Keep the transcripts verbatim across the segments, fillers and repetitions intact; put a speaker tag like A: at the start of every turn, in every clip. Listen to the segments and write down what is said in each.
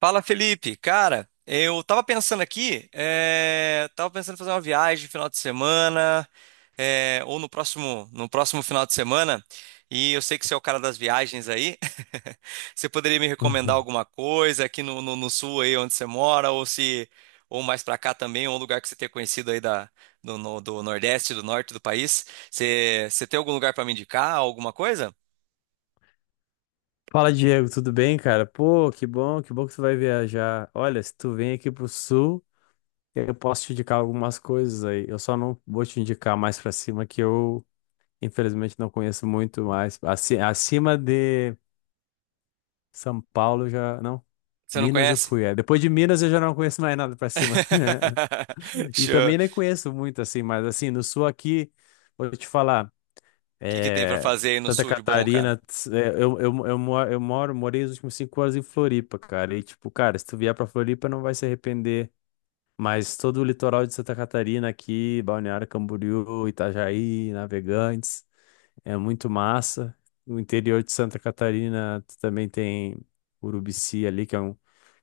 A: Fala, Felipe. Cara, eu tava pensando aqui, eh, tava pensando em fazer uma viagem no final de semana, eh, ou no próximo, no próximo final de semana, e eu sei que você é o cara das viagens aí. Você poderia me recomendar
B: Uhum.
A: alguma coisa aqui no, no, no sul aí onde você mora, ou se, ou mais pra cá também, ou um lugar que você tenha conhecido aí da, do, no- do Nordeste, do norte do país. Você, você tem algum lugar pra me indicar, alguma coisa?
B: Fala, Diego, tudo bem, cara? Pô, que bom, que bom que tu vai viajar. Olha, se tu vem aqui pro sul, eu posso te indicar algumas coisas aí. Eu só não vou te indicar mais pra cima, que eu, infelizmente, não conheço muito mais. Aci- Acima de São Paulo, eu já. Não,
A: Você não
B: Minas eu
A: conhece?
B: fui. É. Depois de Minas, eu já não conheço mais nada pra cima. E
A: Show.
B: também nem conheço muito, assim, mas, assim, no sul aqui, vou te falar.
A: que que tem pra
B: É,
A: fazer aí no
B: Santa
A: sul de bom, cara?
B: Catarina, tss, é, eu, eu, eu, mo- eu moro, morei os últimos cinco anos em Floripa, cara. E tipo, cara, se tu vier pra Floripa, não vai se arrepender. Mas todo o litoral de Santa Catarina aqui, Balneário Camboriú, Itajaí, Navegantes, é muito massa. O interior de Santa Catarina tu também tem Urubici ali, que é um,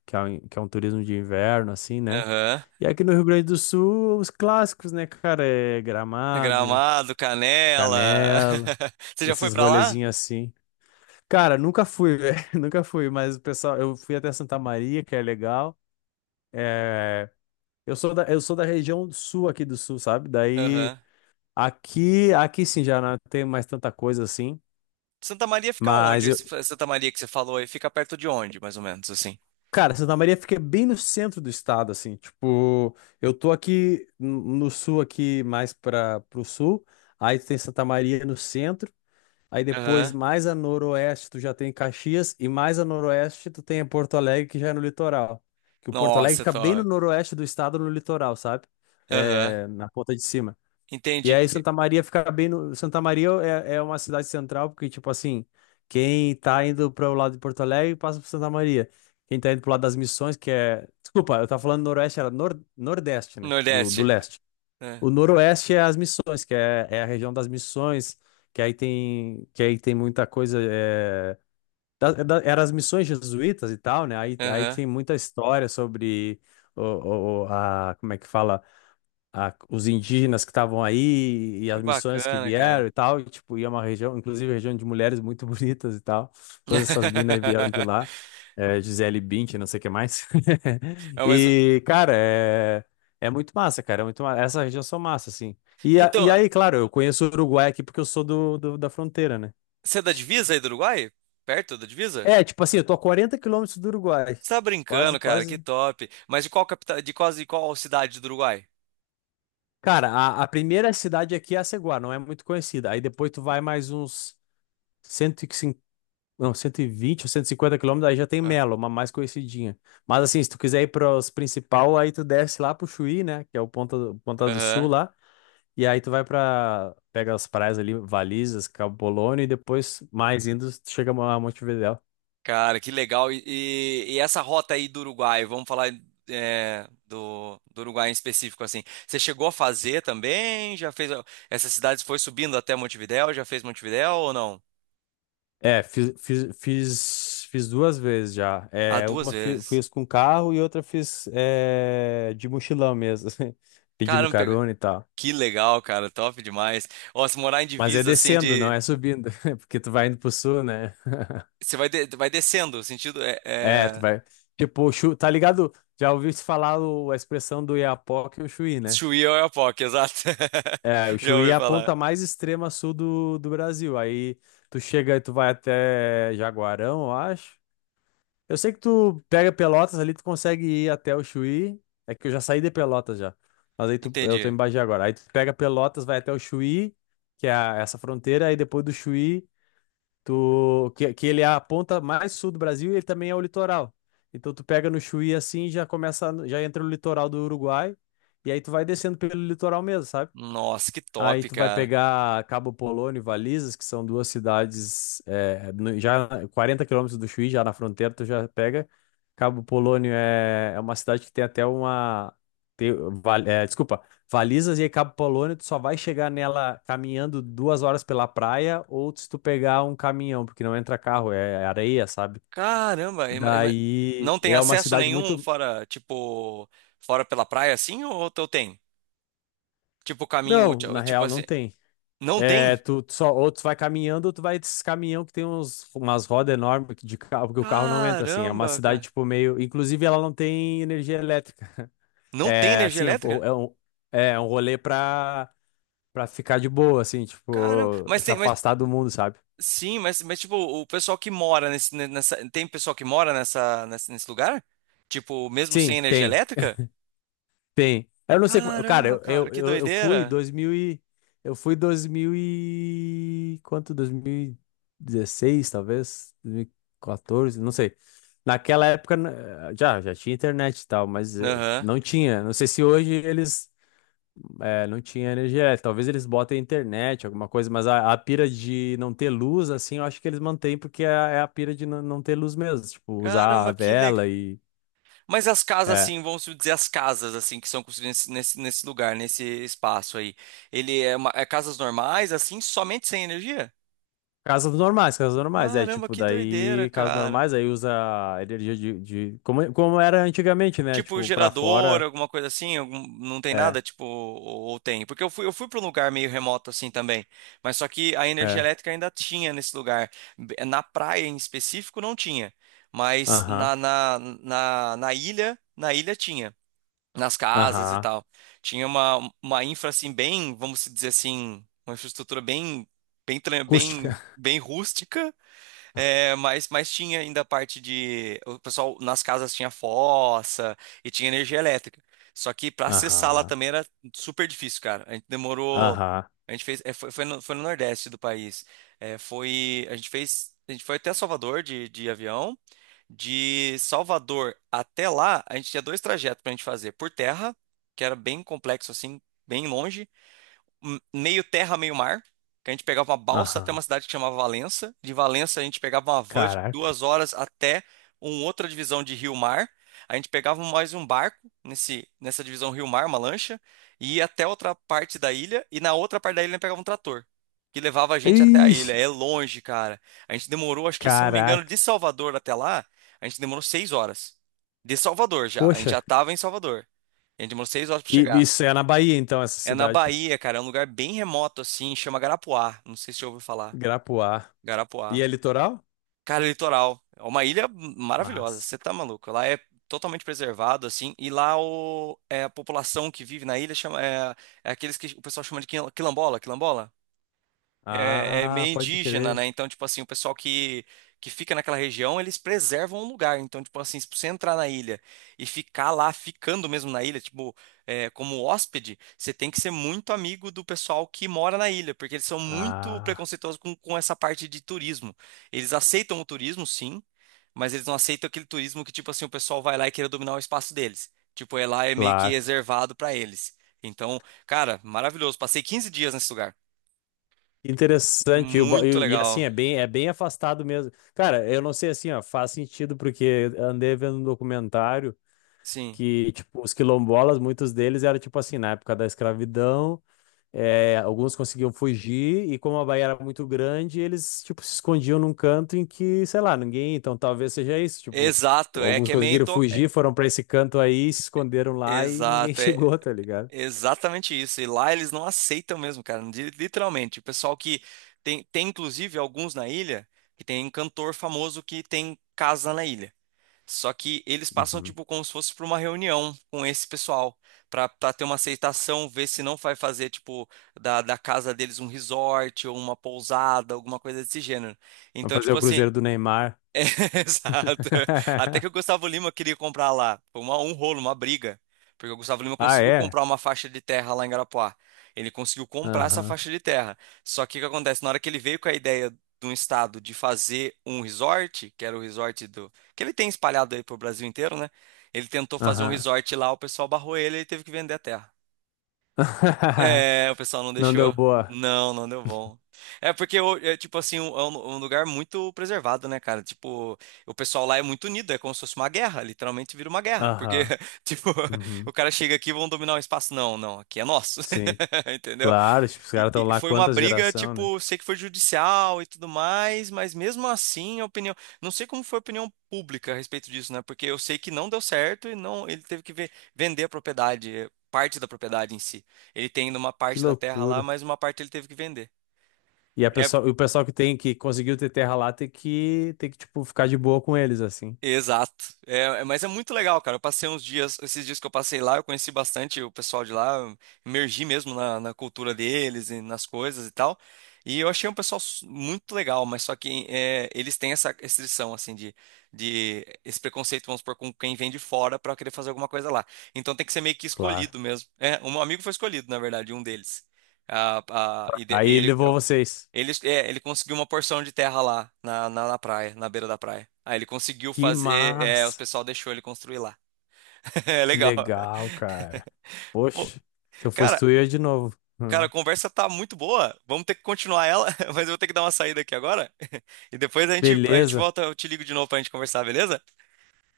B: que é um, que é um turismo de inverno, assim, né?
A: Aham.
B: E aqui no Rio Grande do Sul, os clássicos, né, cara? É Gramado,
A: Gramado, Canela.
B: Canela.
A: Você já foi
B: Esses
A: pra lá?
B: rolezinhos assim. Cara, nunca fui, velho. Nunca fui, mas o pessoal, eu fui até Santa Maria, que é legal. É, eu sou da, eu sou da região sul aqui do sul, sabe? Daí
A: Aham.
B: aqui, aqui sim já não tem mais tanta coisa assim.
A: Santa Maria fica onde?
B: Mas eu,
A: Esse- Santa Maria que você falou aí fica perto de onde, mais ou menos, assim?
B: cara, Santa Maria fica bem no centro do estado, assim. Tipo, eu tô aqui no no sul, aqui mais para pro sul. Aí tem Santa Maria no centro. Aí depois,
A: Aham.
B: mais a noroeste, tu já tem Caxias, e mais a noroeste, tu tem Porto Alegre, que já é no litoral. Que o Porto Alegre
A: Nossa,
B: fica bem no
A: top.
B: noroeste do estado, no litoral, sabe?
A: Aham.
B: É, na ponta de cima. E
A: Entendi.
B: aí Santa Maria fica bem no. Santa Maria é, é uma cidade central, porque, tipo assim, quem tá indo para o lado de Porto Alegre passa por Santa Maria. Quem tá indo pro lado das Missões, que é. Desculpa, eu tava falando noroeste, era nor... nordeste, né? Do, do
A: Nordeste.
B: leste.
A: É.
B: O Noroeste é as missões, que é, é a região das missões, que aí tem, que aí tem muita coisa. É, da, é da- era as missões jesuítas e tal, né? Aí, aí
A: Aham.
B: tem muita história sobre o, o- o- a, como é que fala? A- os indígenas que estavam aí e
A: Que
B: as missões que
A: bacana,
B: vieram
A: cara.
B: e tal, e, tipo, ia uma região, inclusive região de mulheres muito bonitas e tal. Todas essas minas aí vieram de lá, é, Gisele Bündchen, não sei o que mais.
A: É, mas-
B: E, cara, é, é muito massa, cara, é muito massa. Essa região são massa, assim. E, a- e
A: Então,
B: aí, claro, eu conheço o Uruguai aqui porque eu sou do, do- da fronteira, né?
A: você é da divisa aí do Uruguai? Perto da divisa?
B: É, tipo assim, eu tô a quarenta quilômetros do Uruguai.
A: Você tá
B: Quase,
A: brincando, cara, que
B: quase.
A: top. Mas de qual capital, de quase de qual cidade do Uruguai?
B: Cara, a, a primeira cidade aqui é a Aceguá, não é muito conhecida. Aí depois tu vai mais uns cento e cinquenta. Não, cento e vinte ou cento e cinquenta quilômetros, aí já tem
A: Ah.
B: Melo, uma mais conhecidinha. Mas assim, se tu quiser ir para os principal, aí tu desce lá pro Chuí, né? Que é o Ponta do, Ponta do Sul
A: Aham.
B: lá. E aí tu vai pra. Pega as praias ali, Valizas, Cabo Polônio, e depois, mais indo, tu chega a Montevidéu.
A: Cara, que legal. E, e- e essa rota aí do Uruguai, vamos falar é, do, do Uruguai em específico, assim. Você chegou a fazer também? Já fez. a- Essas cidades foi subindo até Montevidéu? Já fez Montevidéu ou não?
B: É, fiz, fiz, fiz, fiz duas vezes já.
A: Ah,
B: É,
A: duas
B: uma fi-
A: vezes.
B: fiz com carro e outra fiz é, de mochilão mesmo, pedindo
A: Caramba, pega-
B: carona e tal.
A: que legal, cara. Top demais. Ó, se morar em
B: Mas é
A: divisa, assim,
B: descendo, não
A: de.
B: é subindo, porque tu vai indo pro sul, né?
A: Você vai, de- vai descendo, sentido. É,
B: É, tu
A: é...
B: vai. Tipo, chu- tá ligado? Já ouviu se falar o- a expressão do Iapoque e o Chuí, né?
A: Chuí ou Oiapoque, exato.
B: É, o
A: Já
B: Chuí é
A: ouvi
B: a
A: falar.
B: ponta mais extrema sul do, do Brasil. Aí tu chega e tu vai até Jaguarão, eu acho. Eu sei que tu pega Pelotas ali, tu consegue ir até o Chuí. É que eu já saí de Pelotas já. Mas aí tu, eu tô em
A: Entendi.
B: Bagé agora. Aí tu pega Pelotas, vai até o Chuí, que é a- essa fronteira. Aí depois do Chuí. Tu, que, que ele é a ponta mais sul do Brasil e ele também é o litoral. Então tu pega no Chuí assim e já começa, já entra no litoral do Uruguai e aí tu vai descendo pelo litoral mesmo, sabe?
A: Nossa, que
B: Aí
A: top,
B: tu vai
A: cara.
B: pegar Cabo Polônio e Valizas, que são duas cidades é, no- já quarenta quilômetros do Chuí, já na fronteira, tu já pega. Cabo Polônio é, é uma cidade que tem até uma. tem- Val- é, desculpa, Valizas e Cabo Polônio, tu só vai chegar nela caminhando duas horas pela praia ou se tu pegar um caminhão, porque não entra carro, é é areia, sabe?
A: Caramba, e ma- e ma-
B: Daí
A: Não tem
B: é uma
A: acesso
B: cidade
A: nenhum
B: muito.
A: fora, tipo, fora pela praia assim ou tu tem? Tipo caminho,
B: Não,
A: ti-
B: na
A: tipo
B: real, não
A: assim,
B: tem.
A: não tem?
B: É, tu, tu só, ou tu vai caminhando, ou tu vai desses caminhão que tem uns, umas rodas enormes que de carro, porque o carro não entra, assim. É uma
A: Caramba,
B: cidade,
A: cara.
B: tipo, meio. Inclusive, ela não tem energia elétrica.
A: Não tem
B: É,
A: energia
B: assim, é um,
A: elétrica?
B: é um é um rolê pra, pra ficar de boa, assim,
A: Caramba,
B: tipo,
A: mas
B: se
A: tem, mas
B: afastar do mundo, sabe?
A: sim, mas mas tipo, o pessoal que mora nesse ne- nessa tem pessoal que mora nessa nesse, nesse lugar? Tipo, mesmo
B: Sim,
A: sem energia
B: tem.
A: elétrica?
B: Tem. Eu não sei como. Cara,
A: Caramba,
B: eu,
A: cara,
B: eu,
A: que
B: eu eu fui
A: doideira.
B: dois mil e. Eu fui dois mil e. Quanto? dois mil e dezesseis, talvez? dois mil e quatorze, não sei. Naquela época né, já, já tinha internet e tal, mas eh,
A: Aham.
B: não tinha. Não sei se hoje eles. eh, não tinha energia elétrica. Talvez eles botem internet, alguma coisa, mas a, a pira de não ter luz, assim, eu acho que eles mantêm, porque é, é a pira de não, não ter luz mesmo. Tipo, usar a
A: Caramba, que legal.
B: vela e.
A: Mas as casas,
B: é,
A: assim, vamos dizer, as casas, assim, que são construídas nesse, nesse lugar, nesse espaço aí, ele é, uma- é casas normais, assim, somente sem energia?
B: Casas normais, casas normais. É,
A: Caramba,
B: tipo,
A: que doideira,
B: daí, casas
A: cara.
B: normais, aí usa energia de, de- como, como era antigamente, né?
A: Tipo,
B: Tipo, pra
A: gerador,
B: fora.
A: alguma coisa assim, algum- não tem nada,
B: É,
A: tipo, ou, ou tem? Porque eu fui, eu fui para um lugar meio remoto, assim, também, mas só que a energia
B: é.
A: elétrica ainda tinha nesse lugar. B- Na praia, em específico, não tinha, mas
B: Aham,
A: na, na, na, na ilha, na ilha tinha. Nas casas e
B: aham.
A: tal. Tinha uma, uma infra assim bem, vamos dizer assim, uma infraestrutura bem bem tran- bem
B: Acústica.
A: bem rústica, é, mas mas tinha ainda a parte de o pessoal nas casas tinha fossa e tinha energia elétrica. Só que para acessar lá
B: Aham,
A: também era super difícil, cara. A gente demorou,
B: aham,
A: a gente fez, é, foi, foi no, foi no Nordeste do país. É, foi, a gente fez, a gente foi até Salvador de, de avião. De Salvador até lá, a gente tinha dois trajetos para a gente fazer. Por terra, que era bem complexo assim, bem longe meio terra, meio mar. Que a gente pegava uma balsa até
B: aham.
A: uma cidade que chamava Valença. De Valença a gente pegava uma van de
B: Caraca.
A: duas horas até uma outra divisão de rio-mar. A gente pegava mais um barco nesse, nessa divisão rio-mar, uma lancha, e ia até outra parte da ilha. E na outra parte da ilha a gente pegava um trator, que levava a gente até a ilha.
B: Ixi,
A: É longe, cara. A gente demorou, acho que, se eu não me engano,
B: caraca.
A: de Salvador até lá, a gente demorou seis horas. De Salvador já. A gente
B: Poxa.
A: já estava em Salvador. A gente demorou seis horas para
B: E
A: chegar.
B: isso é na Bahia, então, essa
A: É na
B: cidade.
A: Bahia, cara. É um lugar bem remoto, assim. Chama Garapuá. Não sei se você já ouviu falar.
B: Grapuá. E
A: Garapuá.
B: é litoral?
A: Cara, litoral. É uma ilha maravilhosa. Você
B: Mas.
A: tá maluco? Lá é totalmente preservado, assim. E lá o, é, a população que vive na ilha chama, é, é aqueles que o pessoal chama de quil- quilombola. Quilombola? É, é
B: Ah,
A: meio
B: pode
A: indígena, né?
B: crer.
A: Então, tipo assim, o pessoal que, que fica naquela região, eles preservam o lugar. Então, tipo assim, se você entrar na ilha e ficar lá, ficando mesmo na ilha, tipo, é, como hóspede, você tem que ser muito amigo do pessoal que mora na ilha, porque eles são muito
B: Ah,
A: preconceituosos com, com essa parte de turismo. Eles aceitam o turismo, sim, mas eles não aceitam aquele turismo que, tipo assim, o pessoal vai lá e queira dominar o espaço deles. Tipo, é lá é meio que
B: claro.
A: reservado pra eles. Então, cara, maravilhoso. Passei quinze dias nesse lugar.
B: Interessante, e, o ba-
A: Muito
B: e- e, assim,
A: legal.
B: é bem, é bem afastado mesmo. Cara, eu não sei assim, ó, faz sentido porque andei vendo um documentário
A: Sim.
B: que, tipo, os quilombolas, muitos deles eram, tipo assim, na época da escravidão, é, alguns conseguiam fugir e como a Bahia era muito grande, eles, tipo, se escondiam num canto em que, sei lá, ninguém, então talvez seja isso, tipo,
A: Exato, é
B: alguns
A: que é meio
B: conseguiram
A: into... é-
B: fugir, foram pra esse canto aí, se esconderam lá e ninguém
A: Exato, é
B: chegou, tá ligado?
A: exatamente isso. E lá eles não aceitam mesmo, cara, li- literalmente. O pessoal que tem tem inclusive alguns na ilha que tem um cantor famoso que tem casa na ilha. Só que eles passam
B: Uhum.
A: tipo como se fosse para uma reunião com esse pessoal, para ter uma aceitação, ver se não vai fazer tipo da, da casa deles um resort ou uma pousada, alguma coisa desse gênero.
B: Vamos
A: Então,
B: fazer
A: tipo
B: o
A: assim,
B: Cruzeiro do Neymar.
A: Exato. Até que o Gustavo Lima queria comprar lá. Foi uma- um rolo, uma briga. Porque o Gustavo Lima
B: Ah,
A: conseguiu
B: é?
A: comprar uma faixa de terra lá em Garapuá. Ele conseguiu comprar essa
B: Aham,
A: faixa de terra. Só que o que acontece? Na hora que ele veio com a ideia de um estado de fazer um resort, que era o resort do. Que ele tem espalhado aí pro Brasil inteiro, né? Ele tentou fazer um
B: aham.
A: resort lá, o pessoal barrou ele e ele teve que vender a terra. É, o pessoal não
B: Não deu
A: deixou.
B: boa.
A: Não, não deu bom. É porque, o- é, tipo assim, um- é um, um lugar muito preservado, né, cara? Tipo, o pessoal lá é muito unido, é como se fosse uma guerra, literalmente vira uma guerra. Porque,
B: Aham,
A: tipo,
B: uhum.
A: o cara chega aqui e vão dominar o espaço. Não, não, aqui é nosso.
B: Sim.
A: Entendeu?
B: Claro, tipo, os caras
A: E,
B: estão
A: e
B: lá
A: foi uma
B: quantas
A: briga,
B: geração, né?
A: tipo, sei que foi judicial e tudo mais, mas mesmo assim a opinião. Não sei como foi a opinião pública a respeito disso, né? Porque eu sei que não deu certo e não, ele teve que ve- vender a propriedade, eh, parte da propriedade em si. Ele tem ainda uma
B: Que
A: parte da terra lá,
B: loucura.
A: mas uma parte ele teve que vender.
B: E a
A: É.
B: pessoa, e o pessoal que tem que conseguiu ter terra lá tem que tem que tipo ficar de boa com eles assim.
A: Exato. É, é- mas é muito legal, cara. Eu passei uns dias, esses dias que eu passei lá, eu conheci bastante o pessoal de lá, eu imergi mesmo na, na cultura deles e nas coisas e tal. E eu achei um pessoal su- muito legal, mas só que é, eles têm essa restrição, assim, de, de esse preconceito, vamos supor, com quem vem de fora pra querer fazer alguma coisa lá. Então tem que ser meio que
B: Claro.
A: escolhido mesmo. É, um amigo foi escolhido, na verdade, um deles. Ah, ah, e de-
B: Aí
A: ele,
B: levou vocês.
A: ele, é, ele conseguiu uma porção de terra lá, na, na, na praia, na beira da praia. Aí ele conseguiu
B: Que
A: fazer, é, o
B: massa.
A: pessoal deixou ele construir lá. É
B: Que
A: legal.
B: legal, cara.
A: Ô,
B: Poxa, se eu fosse
A: cara,
B: tu, eu ia de novo.
A: cara, a
B: Hum.
A: conversa tá muito boa. Vamos ter que continuar ela, mas eu vou ter que dar uma saída aqui agora. E depois a gente, a gente
B: Beleza.
A: volta, eu te ligo de novo pra gente conversar, beleza?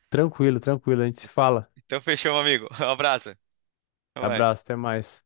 B: Tranquilo, tranquilo. A gente se fala.
A: Então fechou, meu amigo. Um abraço. Até mais.
B: Abraço, até mais.